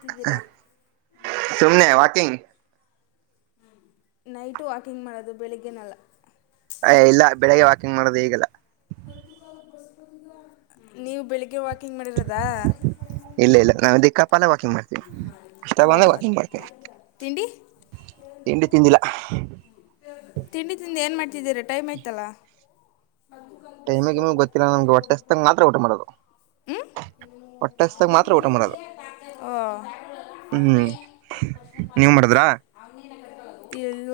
ತಿದ್ದೀರಾ ಸುಮ್ನೆ walking. Night walking ಮಾಡೋದು ಬೆಳಿಗ್ಗೆನಲ್ಲ. ಅಯ ಇಲ್ಲ ಬೆಳಿಗ್ಗೆ ವಾಕಿಂಗ್ ಮಾಡೋದು ಈಗಲ್ಲ. ನೀವು ಬೆಳಿಗ್ಗೆ ವಾಕಿಂಗ್ ಮಾಡಿರದಾ. ಇಲ್ಲ ಇಲ್ಲ ನಾವು ದಿಕ್ಕಾಪ್ಪಾಲ ವಾಕಿಂಗ್ ಮಾಡ್ತೀನಿ ಇಷ್ಟ ಓ ಬಂದಾಗ ವಾಕಿಂಗ್ ಮಾಡ್ತೀನಿ. ತಿಂಡಿ ತಿಂಡಿ ತಿಂದಿಲ್ಲ. ತಿಂಡಿ ತಿಂದೆ ಏನ್ ಮಾಡ್ತಿದ್ದೀರ ಟೈಮ್ ಆಯ್ತಲ್ಲ. ಟೈಮಿಂಗ ಗಿಮಿಂಗ ಗೊತ್ತಿಲ್ಲ ನಮ್ಗೆ ಹೊಟ್ಟೆ ಹಸ್ದಾಗ ಮಾತ್ರ ಊಟ ಮಾಡೋದು. ಹ್ಞೂ ಹೊಟ್ಟೆ ಹಸಿದಾಗ ಮಾತ್ರ ಊಟ ಮಾಡದು. ಓ ಹ್ಮ್ ನೀವ್ ಮಾಡದ್ರಾ. ಇಲ್ಲ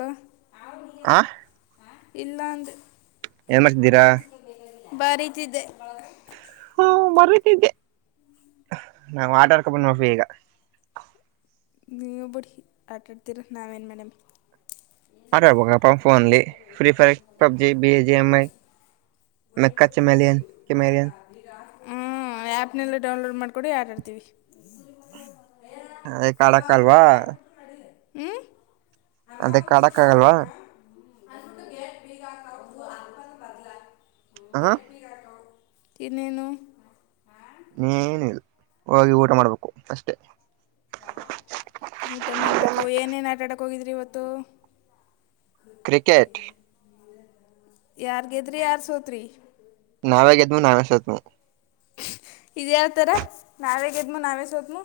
ಇಲ್ಲಾ ಅಂದೆ. ಏನ್ ಮಾಡ್ತಿದ್ದೀರಾ. ಬರಿತಿದ್ದೆ. ಹಾ ಬರೀತಿದ್ದೆ ನಾ ಮಾತಾಡ್ಕೊಂಡ [unintelligible] ಕಪ ಮಾಡಫಿ ಈಗ ನೀವು ಬಿಡಿ ಆಟಾಡ್ತಿರಾ ನಾವೇನು ಮಾಡಮಿ. ಆಟ ಆಡಬೇಕಪ್ಪ ಫೋನಲ್ಲಿ Free Fire PUBG B G M I ಮಕ್ಕಾಚಿಮ್ಯಲಿಯನ್ ಕೆಮಾಲಿಯನ್. ಬಡಿ ಆಟ ಆಡ್ತೀವಿ. ಆಯ್ತ ಆಡಕಲ್ವ. ಹ್ಮ ಅದಕಾಡಕಾಗಲ್ವಾ. ಅ್ಬಟ್ಟು ಗ ಬಗದು ಅ ಬದಲ [unintelligible] ಅಹ ಇನ್ನೇನು. ಏನ್ ಇಲ್ಲ ಹೋಗಿ ಊಟ ಮಾಡ್ಬೇಕು ಅಷ್ಟೆ. ಊಟ ಮಾಡ್ಬೇಕು ಏನೇನ್ ಆಟಾಡಕ್ ಹೋಗಿದ್ರಿ ಇವತ್ತು. ಕ್ರಿಕೆಟ್ ಯಾರ್ ಗೆದ್ರಿ ಯಾರ್ ಸೋತ್ರಿ. ನಾವೇ ಗೆದ್ನು ನಾವೇ ಸೋತ್ನಿ ಇದ ಯಾವತರ ನಾವೇ ಗೆದ್ಮು ನಾವೇ ಸೋತ್ಮು.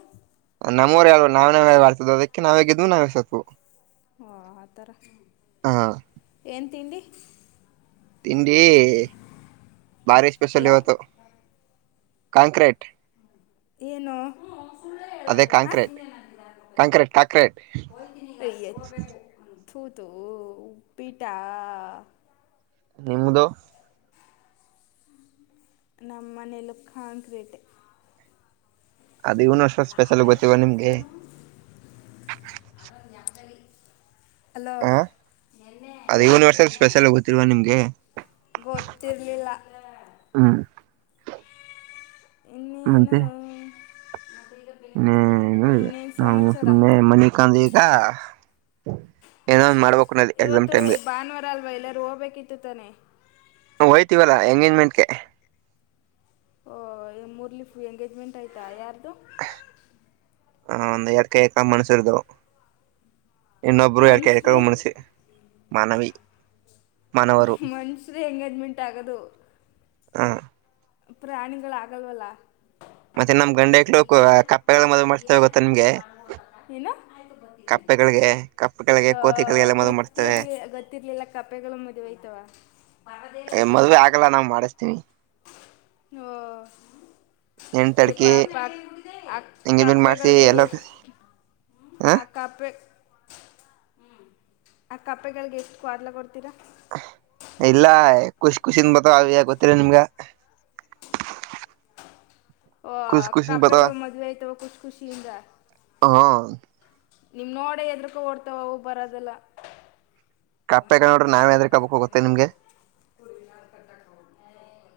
ನಮ್ಮೂರೆ ಅಲ್ವ ನಾವನಾವೆ ಅಲಾ ಆಡ್ತಿದೋ ಅದಕ್ಕೆ ನಾವ ಗೆದ್ವು ನಾವೆ ಸೋತ್ವು. ಹಾ ಆ ತರಾ. ಹಾ. ಏನ ತಿಂಡಿ. ತಿಂಡಿ ಬಾರಿ ಸ್ಪಷಲ್ ಹಲೋ ಇವತ್ತು. ಕಾಂಕ್ರೇಟ. ಏನು. ಅದೇ ಹಾಂ ಕಾಂಕ್ರೇಟ್ ಕಾಂಕ್ರೇಟ್ ಕಾಕ್ರೇಟ್. ತು ತು ಉಪಿಟ್ಟಾ. ನಿಮ್ಮದು. ನಮ್ಮನೇಲೂ ಕಾಂಕ್ರೀಟೆ. ಅದು ಯುನಿವರ್ಸಲ್ ಸ್ಪೆಷಲ್ ಗೊತ್ತಿವ ನಿಮ್ಗೆ. ಹಲೋ ಹಾ ಅದೇ ಯೂನಿವರ್ಸಲ್ ಸ್ಪೆಷಲ್ ಗೊತ್ತಿಲ್ವಾ ನಿಮ್ಗೆ. ಗೊತ್ತಿಲೀಲ್ಲಾ. ಹ್ಮ್ ಮುಂಚೆ. ಇನ್ನೇನು ಸಮಾಚಾರ [unintelligible] ಏನೋ ಒಂದ್ ಮಾಡ್ಬೇಕು ನಲ್ಲಿ ಇವತ್ತು ಭಾನುವಾರ ಅಲ್ವಾ ಎಲ್ಲಾರೂ ಹೋಗ್ಬೇಕಿ ಹೋಯ್ತುವಲ್ಲಾ ಎಂಗೇಜ್ಮೆಂಟ್ಗೆ. ಓ ಮುರಲಿ ಎಂಗೇಜ್ಮೆಂಟ್ ಆಯ್ತಾ ಯಾರ್ದು. ಹ ಒಂದು ಎಡ್ಕಾಯಕ ಮಣಸರದು. ಇನ್ನೊಬರೂ ಯಾರಕೆ ಇರಕ ಮನುಷ್ಯರೇ ಮಣಸು ಮಾನವಿ. ಮಾನವರು ಮನುಷ್ಯರ ಎಂಗೇಜ್ಮೆಂಟ್ ಆಗೋದು. ಹಾ. ಪ್ರಾಣಿಗಳು ಆಗಲ್ವಲ್ಲಾ. ಮತ್ತೆ ನಮ ಗಂಡಕ್ಳ ಕಪ್ಪೆಲ್ಲ ಮದ್ವೆ ಮಾಡ್ಸ್ತಾವ ಗೊತ್ತಾ ನಿಮ್ಗೆ. [inaudible] ಕಪ್ಪೆಗಳಿಗೆ ಕಪ್ಪೆಗಳಿಗೆ ಹ ಕೋತಿಗಳಿಗೆಲ್ಲ ಮದುವೆ ಮಾಡ್ತೇವೆ ಗೊತ್ತಿರ್ಲಿ ಗೊತ್ತಿರ್ಲಿಲ್ಲ ಕಪೆಗಳು ಮದ್ವೆಯ್ತಾವ. ಅ ಮದ್ವೆ ಆಗಲ್ಲ ನಾವ ಮಾಡಿಸತೀವಿ. ಎಂಟಡ್ಕಿ ಓಹ್. ಎಂಗೇಜ್ಮೆಂಟ್ ಮಾಡ್ಸಿ ಎಲ್ಲ [unintelligible] ಹ ಆ ಕಪ್ಪೆ ಹ್ಞ ಆ ಕಪ್ಪೆಗಳಿಗೆ ಎಷ್ಟ ಕ್ವಾಟ್ಲೆ ಕೊಡ್ತೀರಾ. ಇಲ್ಲ ಖುಷಿ ಖುಷನ್ ಬತವ ಅವ ಗೊತ್ತರ ನಿಮ್ಗ. [inaudible] ಓ ಖುಷ್ ಖುಷಿನ್ ಬತಾವ ಕಪೆಗಳು ಮದ್ವೆ ಆಯ್ತವ ಖುಷ ಖುಷಿಯಿಂದ. ಹ ನಿಮ್ ನೋಡ ಎದ್ರಕ ಓಡ್ತಾವವು ಬರದೆಲ್ಲ. ಕಪ್ಪೆಗಳು ನೋಡಿದ್ರೆ ನಾವೇ ಹೆದ್ರಕೋಬೇಕು ಗೊತ್ತೇ ನಿಮಗೆ.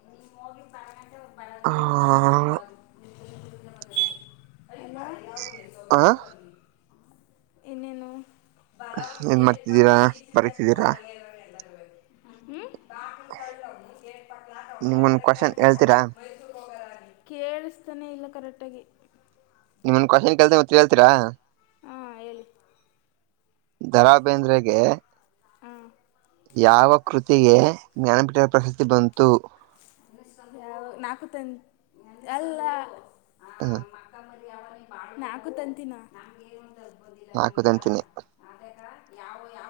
[inaudible] ಹಾಹಾ. ಆ. ಇನ್ನೇನು. ಏನ್ ಮಾಡ್ತಿದ್ದೀರಾ ಬರಿತಿದ್ದೀರಾ. ಹ್ಮ. ನಿಮಗೊಂದು ಕೊಷ್ಯನ್ನ್ ಹೇಳ್ತೀರಾ. ಕೇಳಿಸ್ತಾನೆ ಇಲ್ಲ ಕರೆಕ್ಟಾಗಿ. ನಿಮಗೊಂದು ಕೊಸ್ಯಾನ್ ಕೇಳ್ತೀನಿ ಉತ್ತರ ಹೇಳ್ತೀರಾ. ಹಾ ಹೇಳಿ. ದರಾ ಬೇಂದ್ರಗೆ ಹಾಂ ಯಾವ ಕೃತಿಗೆ ಜ್ಞಾನಪೀಠದ ಪ್ರಶಸ್ತಿ ಬಂತು. ಯಾವ ನಾಕು ತಂತಿ ಅಲ್ಲ. ಹ. ನಾಕು ತಂತಿನ. ಬಂದಿಲ್ಲ ನಾಲ್ಕು ನಂಗಾ ಅಂತೀನಿ ಅದಕ ಯಾವ ಯಾವ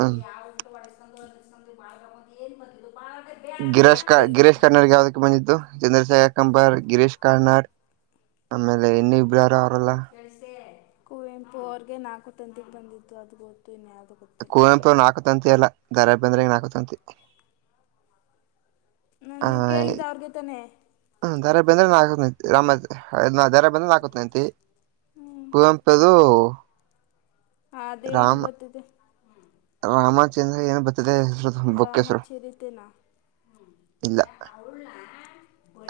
ಹ್ಮ್ ಯಾವತ್ತು ಹೊಡ್ [unintelligible] ಎನ್ ಬಂದಿದ್ದು. ಗಿರಸ್ಕರ ಗಿರೆಶ್. ಕರ್ನಾಡಗೆ ಯಾವುದಕ್ಕ ಬಂದಿದ್ದು ಚಂದ್ರಶೇಖರ್ ಕಂಬಾರ್ ಗಿರೀಶ್ ಕಾರ್ನಾಡ್. ಆಮೇಲೆ ಇನ್ನು ಇಬ್ರು ಯಾರೋ ಅವರಲ್ಲ. ಕುವೆಂಪು ಅವರ್ಗೆ ನಾಕು ತಂತಿದ್ ಬಂದಿತ್ತು ಅದು ಗೊತ್ತು ಇನ್ಯಾವ ಕುವೆಂಪು ಅವ್ರ ನಾಕು ತಂತಿ ಅಲ್ಲ ದ ರಾ ಬೇಂದ್ರೆಗ ನಾಕು ತಂತಿ. ನಾನು ಹ ನೀವು ಏ ಕೇಳಿದ್ದು ಅವ್ರಿಗೆ ತಾನೇ ಹ್ ದ ರಾ ಬೇಂದ್ರೆ ನಾಕು ತಂತಿ ರಾಮ ದ ರಾ ಬೇಂದ್ರೆ ನಾಕುತಂತಿ ಹ್ಞೂ ಕುವೆಂಪುದು. ಹ ಅದೇ ಇದು ರಾಮ ಬರ್ತೈತೆ. ರಾಮಚಂದ್ರ ಏನ್ ಬರ್ತದೆ ಹೆಸರು ಬುಕ್ ರಾಮಾ ಹೆಸರು ಚರಿತೆನಾ.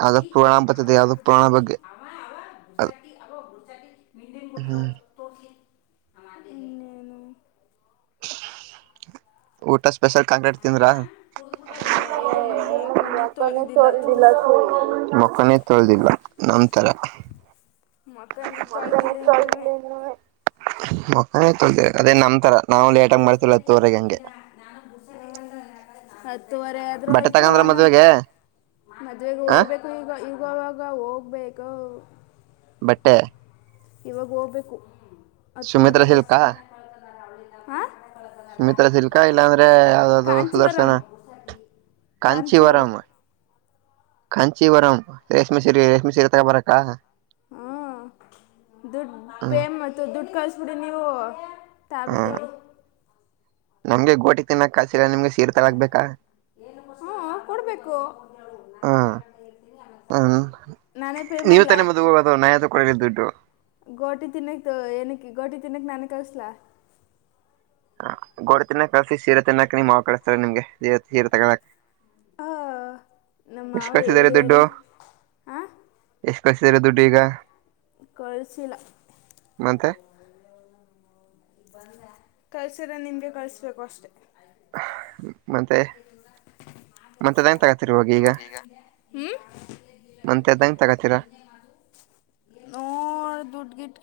ಆಗ ಪುರಾಣ ಬತ್ತದೆ ಯಾವ್ದೋ ಪುರಾಣ ಬಗ್ಗೆ ಅದ. ಹ್ಮ್ ಇನ್ನೇನು. ಊಟ ಸ್ಪೆಷಲ್ ಕಾಂಕ್ರೀಟ್ ತಿಂದ್ರ. ಮೊಕಾನೆ ಮೊಕನೇ ತೋಳದೀದಿಲ್ಲ ಮೊಕಾನೆ ತೊಳಿದಿಲ್ಲ ನಮ್ತರ. ಮೊಕನೇ ಮೊಕನೆ ತೊಳ್ದಿಲ್ಲ ಇನ್ನೂ ತೋಳಿದಿಲ್ ಇನ್ನುವೇ ಮೋ ಅದೇ ತೊಳಿದಿ ಅದೆ ನಮ್ತರ. ನಾವು ಲೇಟಾಗಿ ಮಾಡ್ತೀವಲ್ಲ ಹತ್ತು ವರೆಗೆ ಹಂಗೆ. ಹತ್ತುವರೆ ಆದ್ರೂ ಬಟ್ಟೆ ಆಯ್ತು ತಗಂದ್ರ ಹನ್ನೊಂದು ಮದ್ವೆಗೆ ಮದ್ವೆಗ ಆ ಹೋಗ್ಬೇಕು ಈಗ ಈಗ್ ಈವಾಗಗ ಹೋಗ್ಬೇಕ. ಬಟ್ಟೆ ಇವಾಗ ಹೋಗ್ಬೇಕು ಹತ್ತೂವರೆ ಸುಮಿತ್ರ ಬಸ್ಗ ಸಿಲ್ಕಾ ಹ. ಸುಮಿತ್ರಾ ಸಿಲ್ಕಾ ಇಲ್ಲಾ ಅಂದ್ರೆ ಯಾವ್ದ್ದೂ ಸುದರ್ಶನ. ಕಾಂಚಿವರಂ ಕಾಂಚಿ ಕಾಂತಿಯವರು ವರಮ್. [unintelligible] ಕಾಂಚೀ ವರಂ ರೇಷ್ಮೇ ಸೀರೆ ರೇಷ್ಮೇ ಸೀರೆ ತಗೊಂಡು ಬರಾಕ. ಹ್ಮ ದುಡ್ಡು ಪೇ ಹ್ಮ್ ಮತ್ತು ದುಡ್ಡು ಕಳಸ್ಬಿಡಿ ನೀವು. ತಾ ಹ್ಮ್ ಬತ್ತಿನಿ. ನಮ್ಗೆ ಗೋಟಿ ತಿನ್ನಕ್ಕ ಕಲ್ಸಿಲ್ಲ ನಿಮ್ಗೆ ಸೀರೇ ತಗೋಳಕ ಬೇಕಾ. ನೋಡ್ಬೇಕು ಹ್ಮ್ ನಾನೇ ಪೇ ಮಾಡ್ಲ ಕೊಡಿ ದುಡ್ಡು. ಗೋಟಿ ತಿನ್ನಕ್ ತೋ ಏನಕ್ಕ ಗೋಟಿ ತಿನ್ನಕ್ ನಾನೆ ಕಳಸ್ಲ. ಗೋಟಿ ತಿನ್ನಾಕ್ ಕಳಸಿ ಸೀರೆ ತಿನ್ನಾಕ್ ನಿಮ್ ಮಾವ ಕಳಿಸ್ತಾರೆ ನಿಮ್ಗೆ ಏ ಏನ್ರ ತಗಳಕ್. ಹ ನಮ್ಮಾವ ಕಳ್ಸಿದಾರೆ ಹೇಳಿ ಹೇಳಿ ಆ ಕಳ್ಸಿರ ದುಡ್ಡು ಈಗ ಕಳಿಸಿಲ್ಲ ಮತ್ತೆ. ಕಳ್ಸಿರೆ ನಿಮ್ಗೆ ಕಳ್ಸ್ಬೇಕು ಅಷ್ಟೆ. ಮತ್ತೆ ಮಂತ್ದಂಗ ತಗತಿರಿ ಇವಾಗ ನೋಗ ಈಗ, ಹ್ಮ ಮಂತ ಹೇಳ್ದಂಗ ತಗತೀರಾ. ನೋ ಡುಡ್ಡ್ ಗಿಡ್ಡ್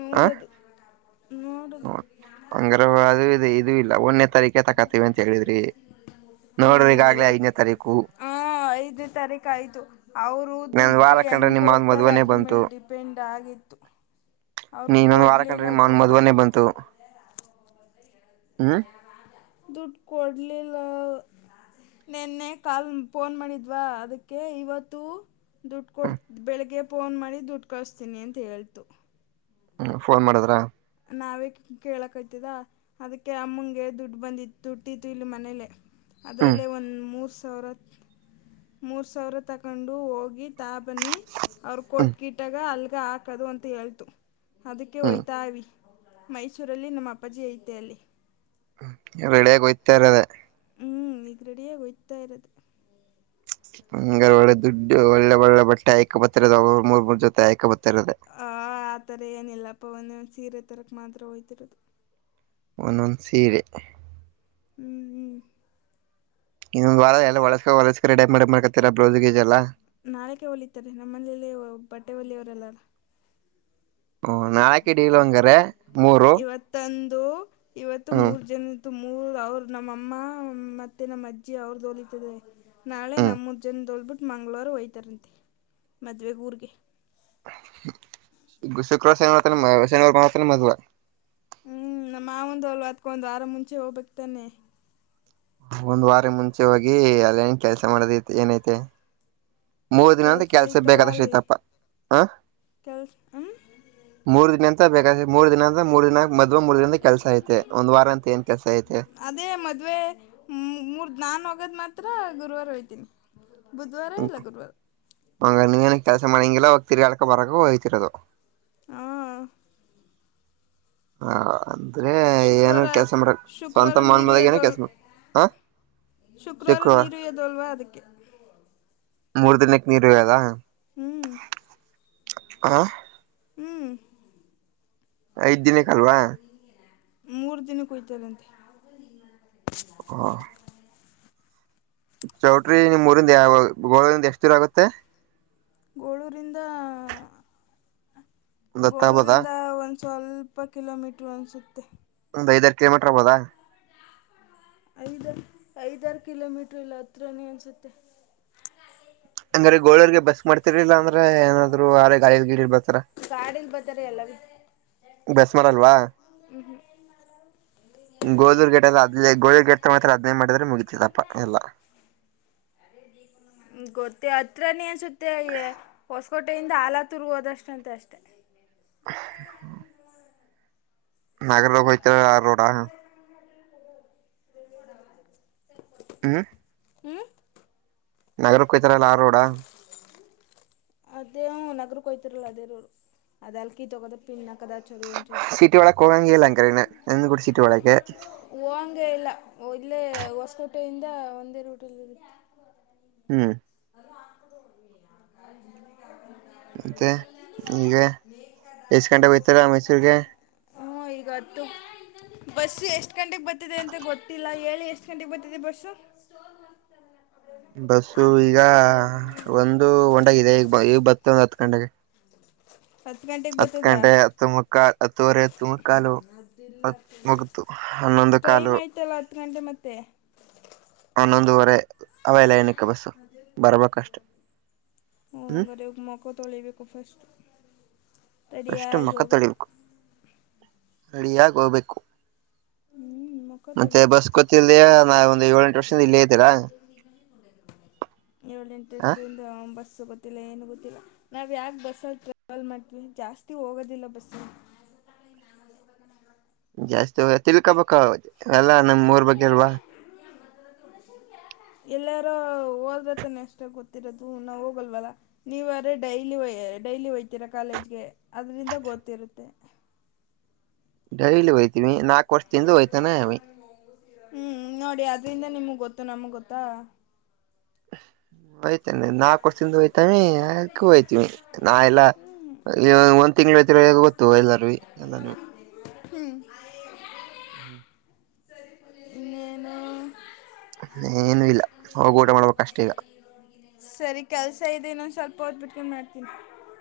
ನೋಡದು. ಹ್ ಹಂಗಾದ್ರೆ ಇದು ಇದು ಇಲ್ಲ ಒನ್ನೇ ತಾರೀಕೆ ತಕ. ತಿವಂತ್ ಹೇಳಿದ್ರಿ ನೋಡ್ರಿ ಹ್ಮ್ ಈಗಾಗಲೇ ಇವತ್ತು ಐದನೇ ತಾರೀಕು. ಐದನೇ ತಾರೀಕು ಆಯ್ತು. ಅವ್ರು ನನ್ ದುಡ್ಡ ವಾರ ಕಂಡ್ರೆ ಹೆಂಗೆ ನಿಮ್ಮ ಅವನ್ ಕೊಡ್ತಾರೆ ಮದ್ವನೇ ಅದ್ರ ಬಂತು ಮೇಲೆ ಡಿಪೆಂಡ್ ಆಗಿತ್ತು. ಅವ್ರು ಹಿನೋಂದ ವಾರ ಕೊಡಲಿಲ್ಲ ಕಂಡ್ರಿ ಮಾವನ್ ದುಡ್ಡು ಮದ್ವನೇ ಬಂತು ಹ್ಮ್. ದೂಡ್ ಕೊಡಲಿಲ್ಲ. ನಿನ್ನೆ ಕಾಲ್ ಫೋನ್ ಮಾಡಿದ್ವಾ ಅದಕ್ಕೆ ಇವತ್ತು. ದುಡ್ಡ ಹ್ಮ್ ಕೊಡ್ತ ಬೆಳಿಗ್ಗೆ ಫೋನ್ ಮಾಡಿ ದುಡ್ಡು ಕಳಸ್ತೀನಿ ಅಂತ ಹೇಳ್ತು. ಹ್ಮ ಫೋನ್ ಮಾಡಿದ್ರ. ನಾವೇ ಕೇಳಕೆ ಆಯ್ತುದ ಅದಕ್ಕೆ ಅಮ್ಮಂಗೆ ದುಡ್ ಬಂದಿ ದುಡ್ಡಿತ್ತು ಇಲ್ಲಿ ಮನೇಲೆ ಹ್ಮ್ ಅದರಲ್ಲೇ ಒರ್ ಸಾವಿ ಮೂರ್ ಸಾವಿರ ತಗೊಂಡು ಹೋಗಿ ತಾಬ್ ಬನ್ನಿ ಅವರು ಹ್ಮ್ ಕೊಟ್ ಗಿಟಾಗ ಅಲ್ಗೆ ಹಾಕೋದು ಅಂತ ಹೇಳ್ತು ಅದಕ್ಕೆ ಹ್ಮ್ ಹೋಯ್ತಾವಿ ಮೈಸೂರಲ್ಲಿ ನಮ್ಮ ಅಪ್ಪಾಜಿ ಐತೆ ಅಲ್ಲಿ ರೆಡಿಯಾಗಿ ಹಯ್ತಾರದೇ ಹ್ಮ್ ಈಗ ರೆಡಿಯೇ ಗಯತಾ ಇರದೇ ಹಂಗ ಒಳ್ಳೆ ದುಡ್ಡು ಒಳ್ಳೆ ಒಳ್ಳೆ ಬಟ್ಟೆ ಆಯ್ಕ ಬತ್ತ ಅವ ಮೂರ್ ಮೂರ್ ಜೊತೆ ಐಕ ಬರ್ತಾ ಇರೋದು ಆ ಆಥರ ಏನಿಲ್ಲಪ್ಪ ಒಂದೇ ಒಂದ ಸೀರೆ ತರಕ್ ಮಾತ್ರ ಹೋತಿರೋದು ಒನ್ ಒನ್ ಸೀರೆ ಹ್ಮ್ ಹ್ಮ್ ಇದೊಂದು ವಾರ ಎಲ್ಲ ಹೊಳಸ್ಕ ಹೊಳಸ್ಕ ರೆಡಿ ಮಾಡಕತೀರ ಬ್ಲೌಸ್ ಗಜ ಎಲ್ಲ. ನಾಳಕ ಹೊಲಿತಾರೆ ನಮ್ಮಲ್ಲಿಲ್ಲ ಬಟ್ಟೆ ಹೊಲಿಯವರೆಲ್ಲಾರ ಹಓ ನಾಳಕೆಡಿಲಂಗ್ರ ಮೂರು ಇದು ಇವತ್ತು ಹ್ಮ್ ಮೂರ್ ಜನ ಮೂರ್ ಅವ್ರ ನಮ್ಮಅಮ್ಮ ಮತ್ತೆ ನಮ್ಮ ಅಜ್ಜಿ ಅವ್ರೋಲಿತದೆ ನಾಳೆ ನಮ್ಮೂ ಜನ್ ಅಂದೊಳ್ಬಿಟ್ಟು ಮಂಗಳೂರು ಹೋಯ್ತಾರಂತೆ ಮದುವೆ ಊರಿಗೆ ಶುಕ್ರವಾರ ಶನಿವ ಮಾತ್ರ ಶನಿವಾರ ಮಾತ್ರ ಮದುವೆ ಹ್ಮ್ ನಮ್ಮ ಮಾವಂದ ಅಲ್ ಅದಕ್ಕೊಂದು ವಾರ ಮುಂಚೆ ಹೋಗ್ಬೇಕಕ್ತಾನೆ ಒಂದ್ ವಾರ ಮುಂಚೆ ಹೋಗಿ ಅಲೇನ್ ಕೆಲ್ಸ ಕೆಲಸ ಮಾಡದ್ದು ಏನೈತೆ ಮೂರು ದಿನದಿಂದ ಕೆಲಸ ಕೆಲ್ಸ ಐತಲ್ಲ ಬೇಕಾದಷ್ಟ ಅಲ್ಲಿ ಆಯ್ತಪ್ಪ ಕೆಲಸ ಹ್ಞೂ ಮೂರು ದಿನಂ ಬೇಕಾದೆ ಮೂರ್ ದಿನ ಅಂದ್ರೆ ಮೂರ್ ದಿನ ಮದುವೆ ಮೂರ್ ದಿನದ ಕೆಲ್ಸ ಐತೆ ಒಂದು ವಾರ ಅಂತ ಏನ್ ಕೆಲಸ ಐತೆ ಅದೇ ಮದುವೆ ಮೂರ್ ನಾನ್ ಹಾಗಾದ ಮಾತ್ರ ಗುರುವಾರ ಹೋಯ್ತೀನಿ ಬುಧವಾರ ಇಲ್ಲ ಗುರುವಾರ ಕೆಲಸ ಮಾಡಣಂಗಿಲ್ಲ ಹೋಗಿ ತಿಗಾಕ ಬರಕ ಹಯ್ತಿರೋದು ಹಾ ಹಾ ಅಂದ್ರೆ ಏನು ಶುಕ್ರವಾರ ಕೆಲ್ಸ ಮಾಡಕ್ ಶುಕ್ರವಾರ ಸ್ವಂತ ಮನ್ ನೀರು ಮದಾಗ ಏನ ಎದೋಲ್ ಕೆಲ್ಸ ಮಾಡ ಹ ಶುಕ್ರವಾರ ನೀರು ಹೊಯ್ದು ಅಲ್ವಾ ಅದಕ್ಕೆ ಮೂರ್ ದಿನಕ್ಕೆ ನೀರು ಹೊಯ್ದುದ ಹ್ಮ್ ಹ ಹ್ಮ್ ಐದ್ ದಿನಕ್ಕೆ ಅಲ್ವಾ ಮೂರು ದಿನ ಕೊಯ್ತಲ್ಲಂತೆ ಹಾ ಚೌಟ್ರಿ ನಿಮ್ ಊರಿಂದಾವ ಗೋಳಿಂದ ಎಷ್ಟ ದೂರ ಆಗುತ್ತೆ ಗೋಳೂರಿಂದ ಒಂದ್ ಹತ್ತ ಆಗ್ಬೋದಾ ಗೋಳೂರಿಂದ ಒಂದು ಸ್ವಲ್ಪ ಕಿಲೋಮೀಟ್ರು ಅನ್ಸುತ್ತೆ ಕಲೋಮೀಟರ್ಬೋದಾ ಐದ ಐದಾರು ಕಿಲೋಮೀಟರ್ ಇಲ್ಲ ಹತ್ರನೇ ಅನ್ಸುತ್ತೆ ಹಂಗ್ರ ಗೋರ್ಗೆ ಬಸ್ ಮಾಡ್ತಿರ್ಲಿಲ್ಲ ಅಂದ್ರೆ ಏನಾದ್ರು ಆರ ಗಾಳಿಯಲ್ ಗಿಡ ಇಡ್ ಬರ್ತಾರ ಗಾಡೀಲಿ ಬರ್ತಾರೆ ಎಲ್ಲವೇ ಬಸ್ ಮಾಡಲ್ವಾ ಗೋಧೂರ್ ಗೇಟ್ ಎಲ್ಲ ಅದ್ ಗೋಧೂರ್ ಗೇಟ್ ತಗೊತ ಅದ್ನೇ ಮಾಡಿದ್ರೆ ಮುಗಿತಿದಪ್ಪ ಎಲ್ಲ ಅದೇ ಜ ಗೊತ್ತೇ ಹತ್ರನೇ ಅನ್ಸುತ್ತೆ ಹೊಸಕೋಟೆಯಿಂದ ಆಲಾತುರ್ಗ ಹೋದಷ್ಟಂತ ಅಷ್ಟೆ ಹ್ಮ ನಾಗರಲೋಗ ಹತ ರೋಡ ಹ ಹ್ಮ ನಗರಕ್ಕ ಈತರ ಎಲ್ಲ ಆ ರೋಡಾ [unintelligible] ಅದೇ ನಗರು ಕ ಕೊಯ್ತಿರಲ್ಲ ಅದೇರು ಅದ ಅಲ್ಕಿ ತಗೋದ ಪಿನ್ನ [inaudible] ಸಿಟಿ ಒಳಕ್ ಹೋಗಂಗ ಎಲ್ಲ ಅಕ್ರನ ನಂದ ಕೂಡ ಸಿಟಿ ಒಳಗೆ ಹಂಗಗೆ ಇಲ್ಲ ಇಲ್ಲೇ ಹೊಸಕೋಟೆಯಿಂದ ಒಂದೇ ರೂಟಲ್ಲಿ ಇರುತ್ತೆ ಹ್ಮ್ [unintelligible] ಮತ್ತೆ ಈಗ ಎಷ್ಟ್ ಗಂಟೆಗೆ ಹೋಯ್ತಾರ ಮೈಸೂರ್ಗೆ ಹ ಇಗ ತು ಬಸ್ಸು ಎಷ್ಟು ಗಂಟೆಗೆ ಬರ್ತಿದೆ ಅಂತ ಗೊತ್ತಿಲ್ಲ ಹೇಳಿ ಎಷ್ಟು ಗಂಟೆಗೆ ಬರ್ತಿದೆ ಬಸ್ಸು [inaudible] ಮಸ್ ಅಲ್ಲ ಬಸ್ಸು ಈಗ ಒಂದು ಒಂಟಗ ಗೊತ್ತಿಲ್ಲಕ್ಕ ಇದೆ ಈಗ ಈಗ ಬತ್ತ ಒಂದ್ ಹತ್ತು ಗಂಟೆಗೆ ಹತ್ತು ಗಂಟೆಗೆ ಹತ್ ಬರ್ತದ ಗಂಟೆ ಹತ್ತು ಮುಕ್ಕಾ ಹತ್ತುವರೆ ತುಮಕ್ಕಾಲು ಹ ಮುಗತು ಹನ್ನೊಂದು ಟೈಮ್ ಕಲು ಆಯ್ತಲ್ಲ ಹತ್ತು ಗಂಟೆ ಮತ್ತೆ ಆನ್ನೊಂದುವರೆ ಅವೆ ಲೈನಿಕ ಬಸ್ಸು ಬರ್ಬೇಕಷ್ಟೆ ಹ ಹ್ಮ್ ಹಂಗ್ರ ಒ ಮಕ ತೊಳಿಬೇಕು ಫಸ್ಟ್ ಷ್ಟು ಮಖ ತೊಳಿಬೇಕು ರೆಡಿಯಾಗಿ ಹೋಗ್ಬೇಕು ಹ್ಞೂ ಮುಖ ಮತ್ತೆ ತೊಳಿಬೇಕು ಬಸ್ ಗೊತ್ತರ್ದಯ ನಾವ ಒಂದು ಏಳೆಂಟು ವರ್ಷಿಂದ ಇಲ್ಲಿೇ ಹೇತೀರಾ ಇ ಇಂಟ್ರೆಸ್ಟ್ಿಂದ ಬಸ್ ಗೊತ್ತಿಲ್ಲ ಏನು ಗೊತ್ತಿಲ್ಲ ನಾವ್ ಯಾಕೆ ಬಸ್ಸಲ್ಲಿ ಟ್ರಾವೆಲ್ ಮಾಡ್ತವಿ ಜಾಸ್ತಿ ಹೋಗೋದಿಲ್ಲ ಬಸ್ [unintelligible] ಜಾಸ್ತಿ ಹ ತಿಳ್ಕೊಬೇಕ ಎಲ್ಲಾ ನಮ್ ಊರ್ ಬಗ್ಗೆಲ್ವಾ ಶ [unintelligible] ಎಲ್ಲಾರೂ ಹೋದ್ರ ತಾನ ಎಷ್ಟ ಗೊತ್ತಿರೋದು ನಾವು ಹೋಗಲ್ವಲ್ಲ ನೀವ ಯಾರ ಡೈಲಿ ಡೈಲಿ ಹೋಗಯ್ತೀರ ಕಾಲೇಜ್ಗೆ ಅದರಿಂದ ಗೊತ್ತಿರುತ್ತೆ ಡೈಲಿ ಹಯ್ತೀವಿ ನಾಕಕ್ ವರ್ಷ ಇಂದ ಹೋಯ್ತಾನೆ ಅವ ಹ್ಮ್ ನೋಡಿ ಅದ್ರಿಂದ ನಿಮಗ್ ಗೊತ್ತು ನಮ್ಗ್ ಗೊತ್ತಾ ಹಯ್ತನೆ ನಾ ಕೊಡ್ಸ ಹಯ್ತಾಮಕ ಹಯ್ತವಿ ನಾ ಎಲ್ಲ ಒಂದ್ ತಿಂಗ್ಗಳು ಹಐತಿರಗ ಗೊತ್ತು ಎಲ್ಲಾರೂ ಎಲ್ಲಾನು ಹ್ಮ್ ಹ್ಮ್ ಹ್ಮ ಇನ್ನೇನು ಏನು ಇಲ್ಲ ಅವೋಗ ಊಟ ಮಾಡ್ಬೇಕಷ್ಟ ಈಗ ತ್ತನ್ನತ [unintelligible]